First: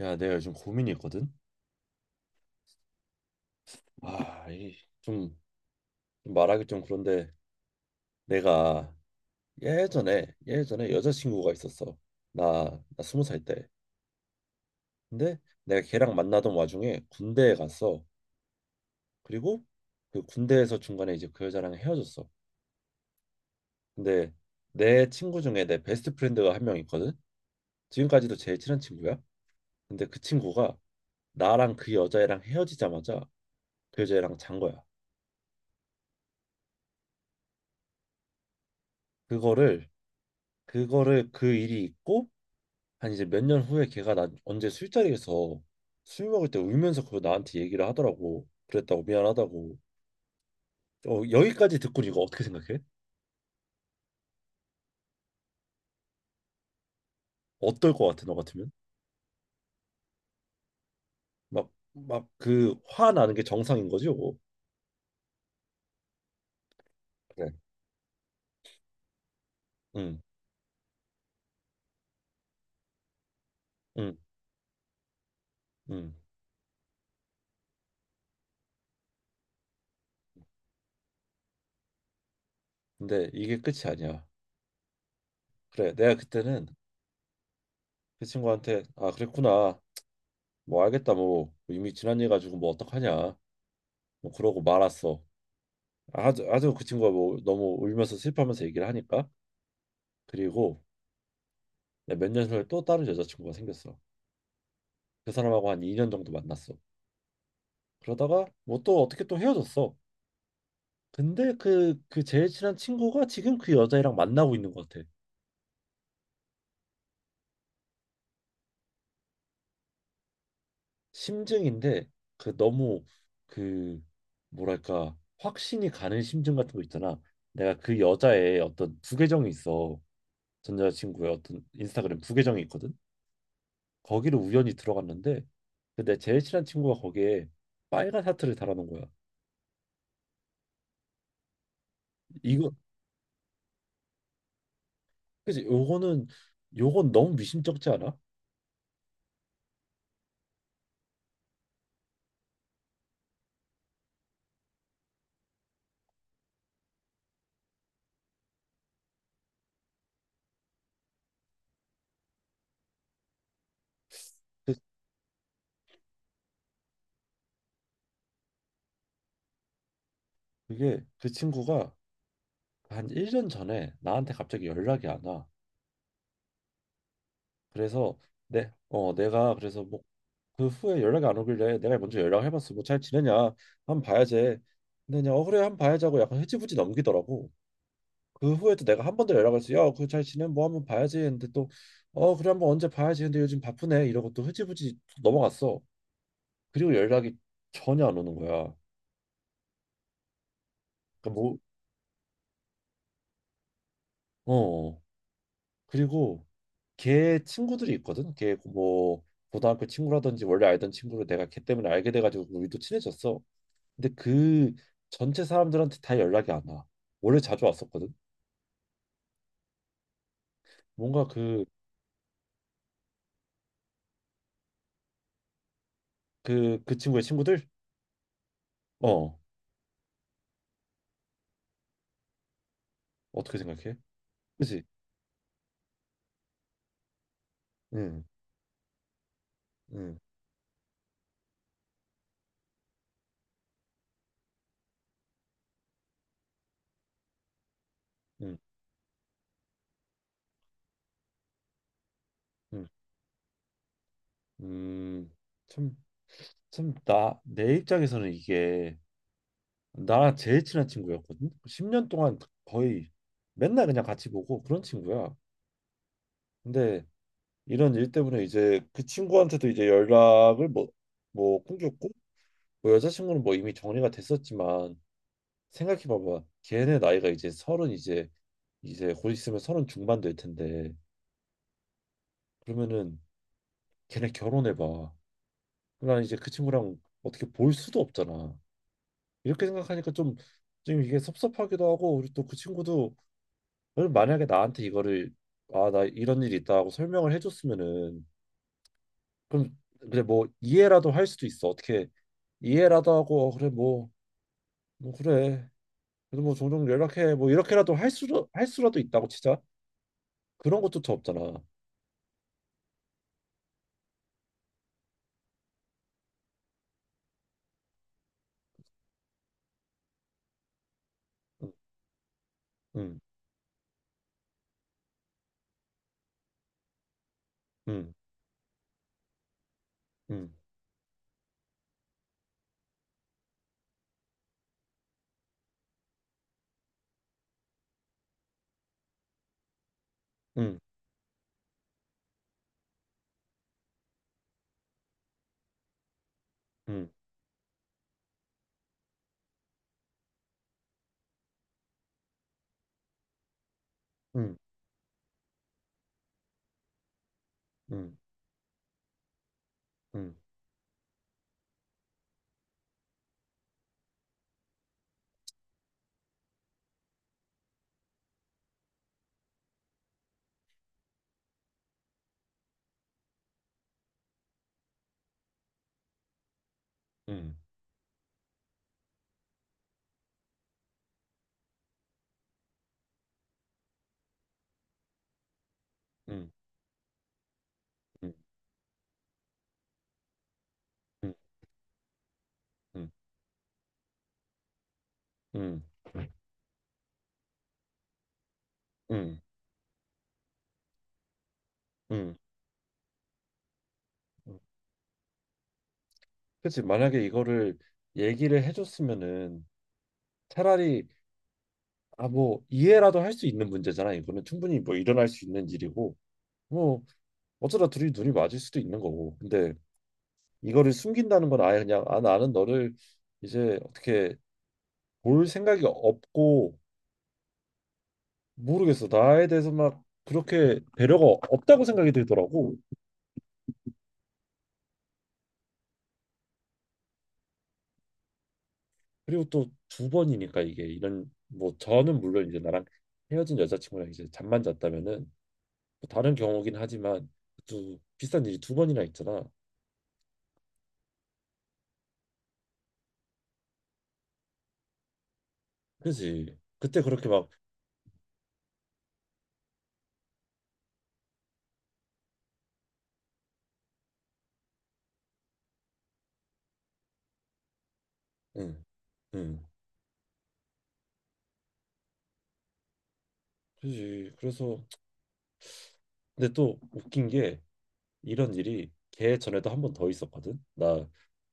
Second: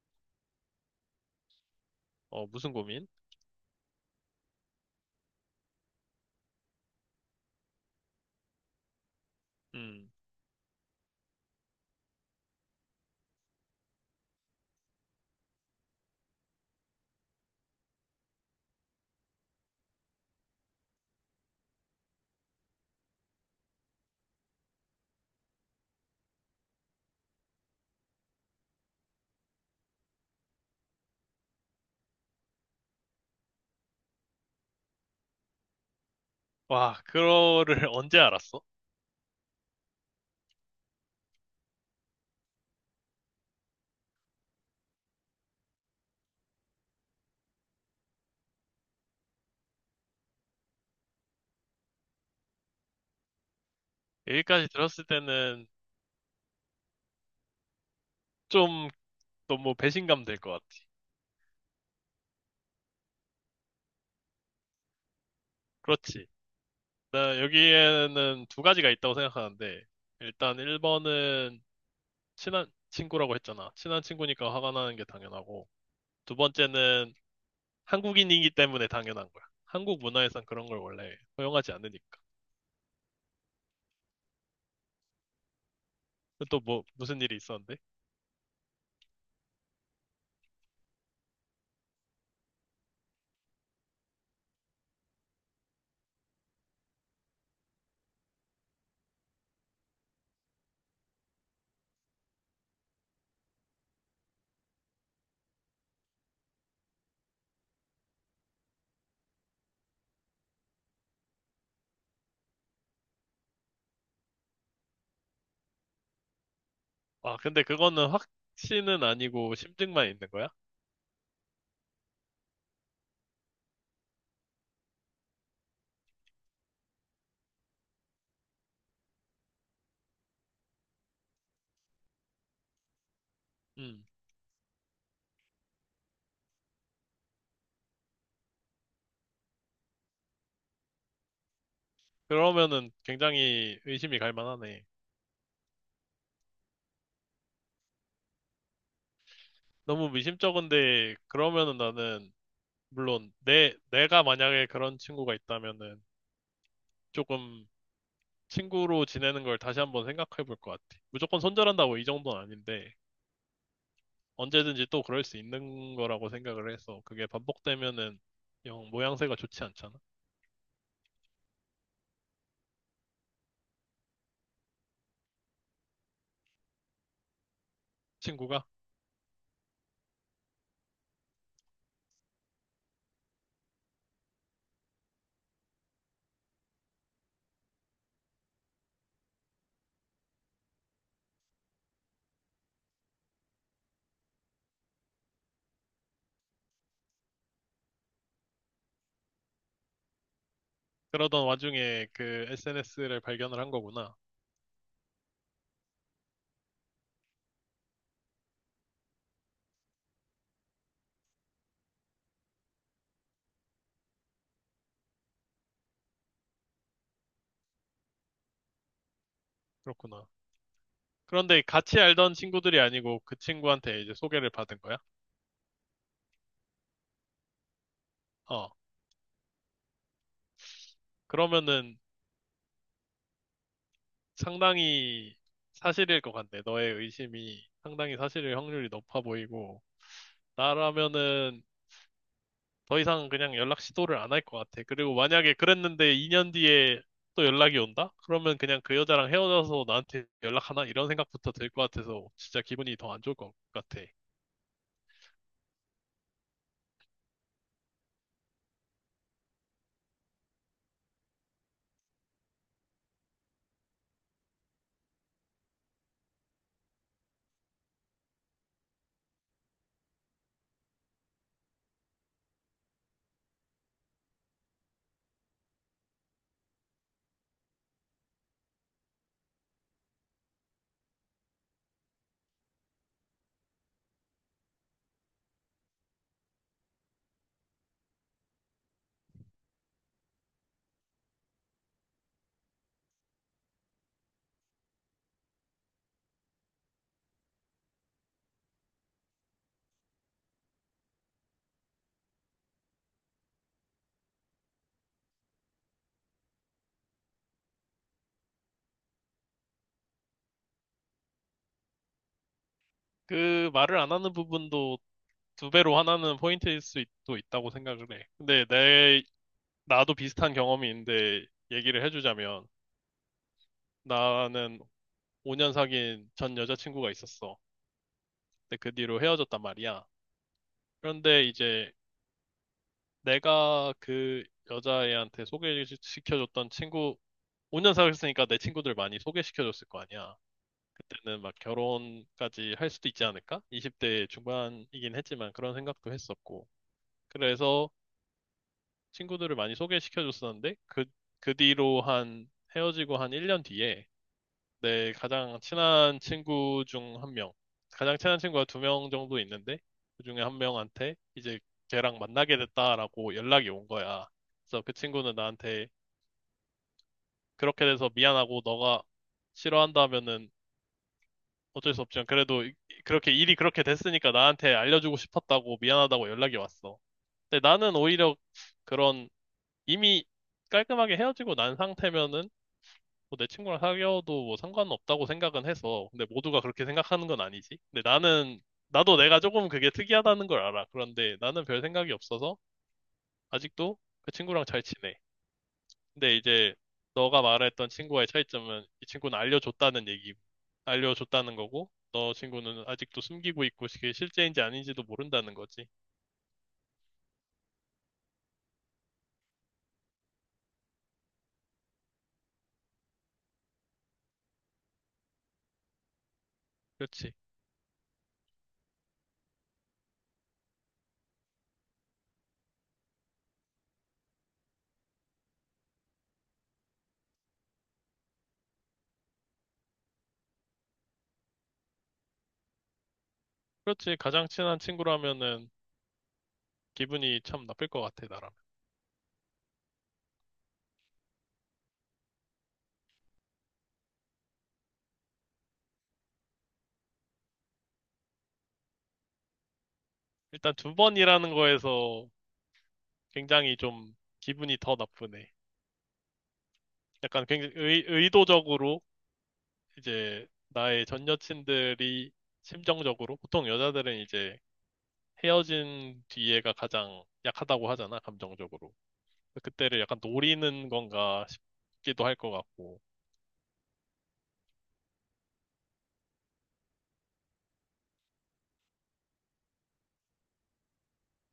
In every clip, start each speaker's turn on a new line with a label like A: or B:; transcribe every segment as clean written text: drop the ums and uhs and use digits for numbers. A: 야, 내가 요즘 고민이 있거든.
B: 어, 무슨 고민?
A: 아, 이 좀 말하기 좀 그런데 내가
B: 음.
A: 예전에 여자친구가 있었어. 나 20살 때. 근데 내가 걔랑 만나던 와중에 군대에 갔어. 그리고 그 군대에서 중간에 이제 그 여자랑 헤어졌어. 근데 내 친구 중에 내 베스트 프렌드가 1명 있거든. 지금까지도 제일 친한 친구야. 근데 그 친구가 나랑 그 여자애랑 헤어지자마자 그 여자애랑 잔 거야.
B: 와, 그거를 언제 알았어?
A: 그거를 그거를 그 일이 있고 한 이제 몇 년 후에 걔가 나 언제 술자리에서 술 먹을 때 울면서 그거 나한테 얘기를 하더라고. 그랬다고 미안하다고. 어, 여기까지 듣고 이거 어떻게 생각해?
B: 여기까지 들었을 때는
A: 어떨 것 같아 너 같으면?
B: 좀 너무 배신감 될 것 같아.
A: 막 그 화나는 게 정상인 거지 요거.
B: 그렇지. 나
A: 그래.
B: 여기에는 두 가지가 있다고 생각하는데,
A: 응,
B: 일단 1번은 친한 친구라고 했잖아. 친한
A: 응,
B: 친구니까 화가 나는 게 당연하고,
A: 응.
B: 두 번째는 한국인이기 때문에 당연한 거야. 한국 문화에선 그런 걸 원래 허용하지 않으니까.
A: 근데 이게 끝이 아니야. 그래, 내가
B: 또
A: 그때는
B: 뭐, 무슨 일이 있었는데?
A: 그 친구한테 아 그랬구나. 뭐 알겠다 뭐 이미 지난 일 가지고 뭐 어떡하냐. 뭐 그러고 말았어. 아주 아주 그 친구가 뭐 너무 울면서 슬퍼하면서 얘기를 하니까 그리고 네, 몇년 후에 또 다른 여자친구가 생겼어. 그 사람하고 한 2년 정도 만났어. 그러다가 뭐 또 어떻게 또 헤어졌어. 근데 그 제일 친한 친구가 지금 그 여자애랑 만나고 있는 것 같아.
B: 아, 근데 그거는 확신은 아니고 심증만 있는 거야?
A: 심증인데 그 너무 그 뭐랄까 확신이 가는 심증 같은 거 있잖아. 내가 그 여자의 어떤 부계정이 있어. 전 여자친구의 어떤 인스타그램 부계정이 있거든.
B: 음.
A: 거기를 우연히 들어갔는데 근데 제일 친한 친구가 거기에 빨간 하트를 달아놓은 거야. 이거
B: 그러면은 굉장히 의심이 갈 만하네.
A: 그치 요거는 요건 너무 미심쩍지 않아?
B: 너무 미심쩍은데, 그러면은 나는, 물론, 내가 만약에 그런 친구가 있다면은, 조금 친구로 지내는 걸 다시 한번 생각해 볼 것 같아. 무조건 손절한다고 이 정도는 아닌데,
A: 그,
B: 언제든지 또 그럴 수 있는 거라고 생각을 해서, 그게 반복되면은, 영 모양새가 좋지 않잖아.
A: 그게 그 친구가 한 1년 전에 나한테 갑자기 연락이 안 와. 그래서
B: 친구가.
A: 내, 어, 내가 그래서 뭐 그 후에 연락이 안 오길래 내가 먼저 연락을 해봤어. 뭐 잘 지내냐? 한번 봐야지. 근데 그냥 어 그래 한번 봐야지 하고 약간 흐지부지 넘기더라고. 그 후에도 내가 한 번 더 연락을 했어. 야, 그잘 지내? 뭐 한번 봐야지 했는데 또 어 그래 한번 언제 봐야지. 근데 요즘 바쁘네 이러고 또 흐지부지 넘어갔어. 그리고 연락이 전혀 안 오는 거야. 그러니까
B: 그러던
A: 뭐
B: 와중에 그 SNS를 발견을 한 거구나.
A: 어. 어. 그리고 걔 친구들이 있거든. 걔 뭐 고등학교 친구라든지 원래 알던 친구를 내가 걔 때문에 알게 돼가지고 우리도 친해졌어. 근데 그 전체 사람들한테 다 연락이 안 와. 원래 자주 왔었거든.
B: 그렇구나.
A: 뭔가
B: 그런데
A: 그
B: 같이 알던 친구들이 아니고 그 친구한테 이제 소개를 받은 거야?
A: 그 그 친구의 친구들?
B: 어.
A: 어
B: 그러면은
A: 어떻게 생각해? 그지?
B: 상당히 사실일 것 같네. 너의 의심이 상당히
A: 응,
B: 사실일 확률이 높아 보이고,
A: 응,
B: 나라면은 더 이상 그냥 연락 시도를 안 할 것 같아. 그리고 만약에 그랬는데 2년 뒤에 또 연락이 온다?
A: 응,
B: 그러면 그냥 그 여자랑 헤어져서 나한테 연락하나? 이런 생각부터 들 것 같아서 진짜
A: 응,
B: 기분이 더 안 좋을 것 같아.
A: 음. 참, 참, 내 입장에서는 이게 나랑 제일 친한 친구였거든. 10년 동안 거의 맨날 그냥 같이 보고 그런 친구야. 근데 이런 일 때문에 이제 그 친구한테도 이제 연락을 뭐 끊겼고 뭐 여자친구는 뭐 이미 정리가 됐었지만 생각해 봐봐 걔네 나이가 이제 서른 이제 곧 있으면 서른 중반 될 텐데 그러면은 걔네 결혼해 봐그 이제 그 친구랑 어떻게 볼 수도 없잖아 이렇게 생각하니까 좀 이게 섭섭하기도 하고 우리 또 그 친구도 만약에 나한테 이거를 아 나 이런 일이 있다 하고 설명을 해줬으면은 그럼 그래 뭐 이해라도 할 수도 있어. 어떻게 이해라도 하고 어, 그래 뭐 그래. 그래도 뭐 종종 연락해. 뭐 이렇게라도 할 수라도 있다고 치자. 그런 것도 없잖아.
B: 그 말을 안 하는 부분도 두 배로 하나는 포인트일 수도 있다고 생각을 해. 근데 내, 나도 비슷한 경험이 있는데 얘기를 해주자면,
A: 음,
B: 나는 5년 사귄 전 여자친구가 있었어.
A: 음,
B: 근데 그 뒤로 헤어졌단 말이야.
A: 음,
B: 그런데 이제 내가 그 여자애한테 소개시켜줬던 친구, 5년 사귀었으니까 내 친구들 많이 소개시켜줬을 거 아니야.
A: 음,
B: 그때는 막 결혼까지 할 수도 있지 않을까? 20대 중반이긴 했지만 그런 생각도 했었고.
A: 음,
B: 그래서 친구들을 많이 소개시켜줬었는데 그 뒤로 한 헤어지고 한 1년 뒤에
A: 음,
B: 내 가장 친한 친구 중 한 명.
A: 음,
B: 가장 친한 친구가 두 명 정도 있는데, 그
A: 음,
B: 중에 한 명한테 이제 걔랑 만나게 됐다라고 연락이 온 거야. 그래서 그 친구는 나한테 그렇게 돼서 미안하고 너가 싫어한다면은 어쩔 수 없지만 그래도 이- 그렇게 일이 그렇게 됐으니까 나한테 알려주고 싶었다고 미안하다고 연락이 왔어.
A: 음,
B: 근데 나는 오히려 그런 이미 깔끔하게 헤어지고 난 상태면은 뭐내 친구랑 사귀어도 뭐 상관없다고 생각은 해서. 근데
A: 음,
B: 모두가 그렇게 생각하는 건 아니지. 근데
A: 음, 음,
B: 나는, 나도 내가 조금 그게 특이하다는 걸 알아. 그런데 나는 별 생각이 없어서
A: 음,
B: 아직도 그 친구랑 잘 지내.
A: 음.
B: 근데 이제 너가 말했던 친구와의 차이점은 이 친구는
A: 응,
B: 알려줬다는 얘기, 알려줬다는 거고, 너
A: 응.
B: 친구는 아직도 숨기고 있고 그게
A: 응.
B: 실제인지 아닌지도 모른다는 거지.
A: 그치. 만약에 이거를 얘기를 해줬으면은 차라리 아 뭐 이해라도 할 수 있는 문제잖아. 이거는 충분히 뭐 일어날 수 있는 일이고 뭐
B: 그렇지.
A: 어쩌다 둘이 눈이 맞을 수도 있는 거고. 근데 이거를 숨긴다는 건 아예 그냥 아 나는 너를 이제 어떻게 볼 생각이 없고 모르겠어. 나에 대해서 막 그렇게 배려가 없다고 생각이 들더라고.
B: 그렇지. 가장 친한 친구라면은 기분이 참 나쁠 것 같아, 나라면.
A: 그리고 또 두 번이니까 이게 이런 뭐 저는 물론 이제 나랑 헤어진 여자친구랑 이제 잠만 잤다면은 뭐 다른 경우긴 하지만 또 비슷한 일이 2번이나 있잖아.
B: 일단 두 번이라는 거에서 굉장히 좀 기분이 더 나쁘네.
A: 그지? 그때 그렇게
B: 약간
A: 막
B: 굉장히 의도적으로 이제 나의 전 여친들이 심정적으로 보통 여자들은 이제 헤어진 뒤에가 가장 약하다고 하잖아,
A: 응,
B: 감정적으로.
A: 응,
B: 그때를 약간 노리는 건가 싶기도 할 것 같고.
A: 그지? 그래서 근데 또 웃긴 게 이런 일이 걔 전에도 한 번 더 있었거든. 나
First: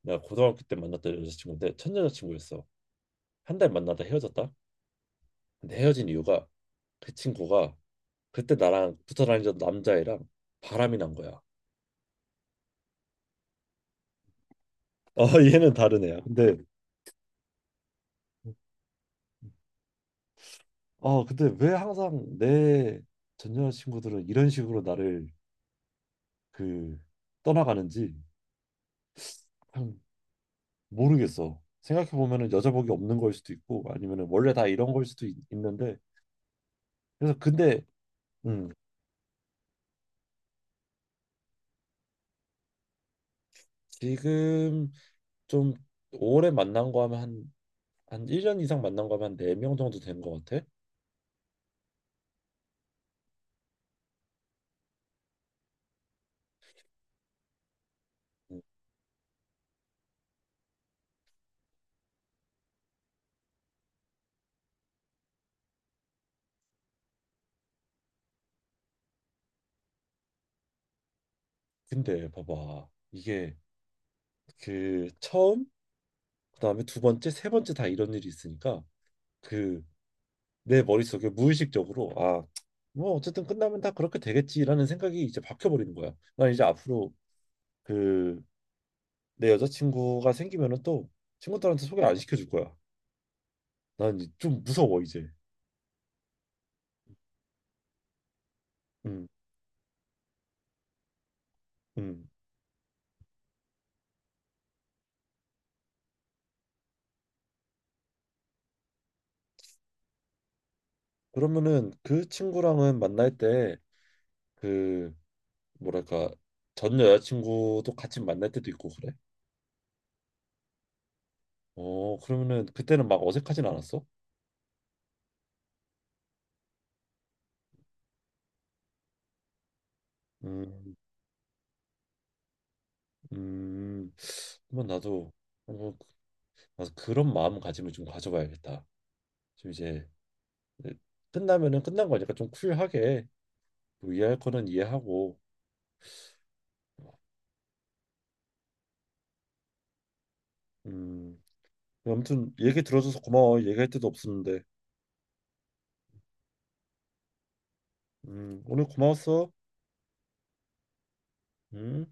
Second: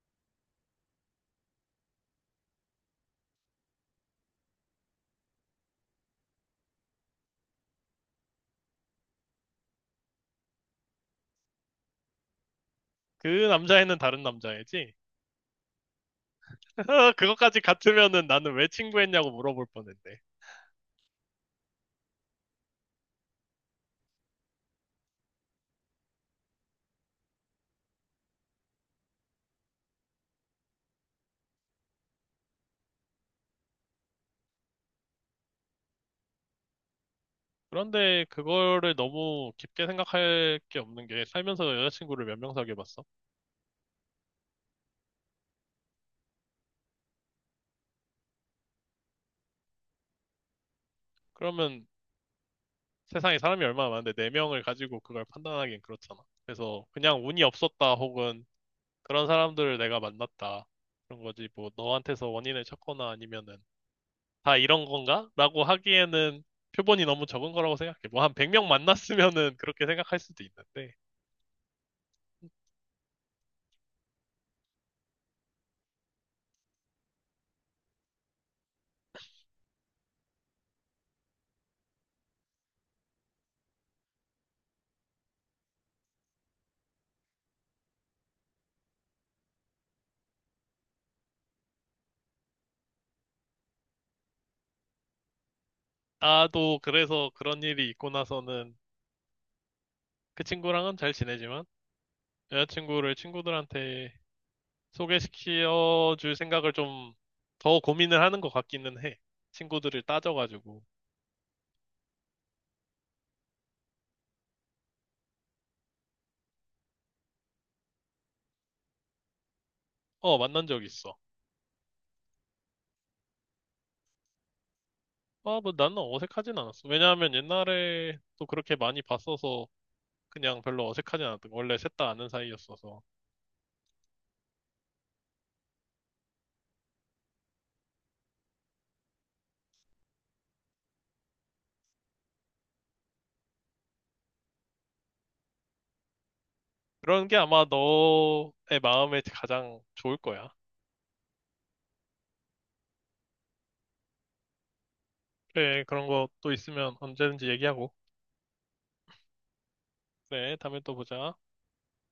A: 나 고등학교 때 만났던 여자친구인데 첫 여자친구였어. 1달 만나다 헤어졌다. 근데 헤어진 이유가 그 친구가 그때 나랑 붙어 다니던 남자애랑 바람이 난 거야.
B: 그 남자애는 다른 남자애지?
A: 어 얘는 다른 애야. 근데
B: 그것까지 같으면은 나는 왜 친구했냐고 물어볼 뻔했네.
A: 어 근데 왜 항상 내 전 여자친구들은 이런 식으로 나를 그 떠나가는지 참 모르겠어. 생각해 보면은 여자복이 없는 걸 수도 있고 아니면은 원래 다 이런 걸 수도 있, 는데 그래서 근데
B: 그런데 그거를 너무 깊게 생각할 게 없는 게 살면서 여자친구를 몇 명 사귀어봤어?
A: 지금 좀 오래 만난 거 하면 한 1년 이상 만난 거 하면 한 4명 정도 된 거 같아.
B: 그러면 세상에 사람이 얼마나 많은데 네명을 가지고 그걸 판단하기엔 그렇잖아. 그래서 그냥 운이 없었다 혹은
A: 음,
B: 그런 사람들을 내가 만났다. 그런 거지. 뭐 너한테서 원인을 찾거나 아니면은 다 이런 건가? 라고 하기에는 표본이 너무 적은 거라고 생각해. 뭐 한 100명 만났으면은 그렇게 생각할 수도 있는데.
A: 근데 봐봐. 이게 그 처음, 그다음에 두 번째, 세 번째 다 이런 일이 있으니까 그 내 머릿속에 무의식적으로 아, 뭐 어쨌든 끝나면 다 그렇게 되겠지라는 생각이 이제 박혀버리는 거야. 난 이제 앞으로 그 내 여자친구가 생기면은 또 친구들한테 소개 안 시켜줄 거야. 난 좀 무서워 이제.
B: 나도 그래서 그런 일이 있고 나서는
A: 음,
B: 그 친구랑은 잘 지내지만
A: 음.
B: 여자친구를 친구들한테 소개시켜 줄 생각을 좀 더 고민을 하는 것 같기는 해. 친구들을 따져가지고.
A: 그러면은 그 친구랑은 만날 때 그 뭐랄까 전 여자친구도 같이 만날 때도 있고 그래?
B: 어, 만난 적 있어.
A: 어 그러면은 그때는 막 어색하진 않았어?
B: 아, 뭐 나는 어색하진 않았어. 왜냐하면 옛날에 또 그렇게 많이 봤어서 그냥 별로
A: 음,
B: 어색하진 않았던 거. 원래 셋 다 아는 사이였어서.
A: 음, 그러 나도 뭐 나도 그런 마음가짐을 좀 가져봐야겠다. 좀 이제 끝나면은 끝난 거니까 좀 쿨하게 뭐 이해할 거는 이해하고
B: 그런 게 아마 너의 마음에 가장 좋을 거야.
A: 음 아무튼 얘기 들어줘서 고마워. 얘기할 데도 없었는데
B: 그래, 그런 것도 있으면 언제든지 얘기하고.
A: 오늘 고마웠어.
B: 그래, 다음에 또 보자.
A: 음.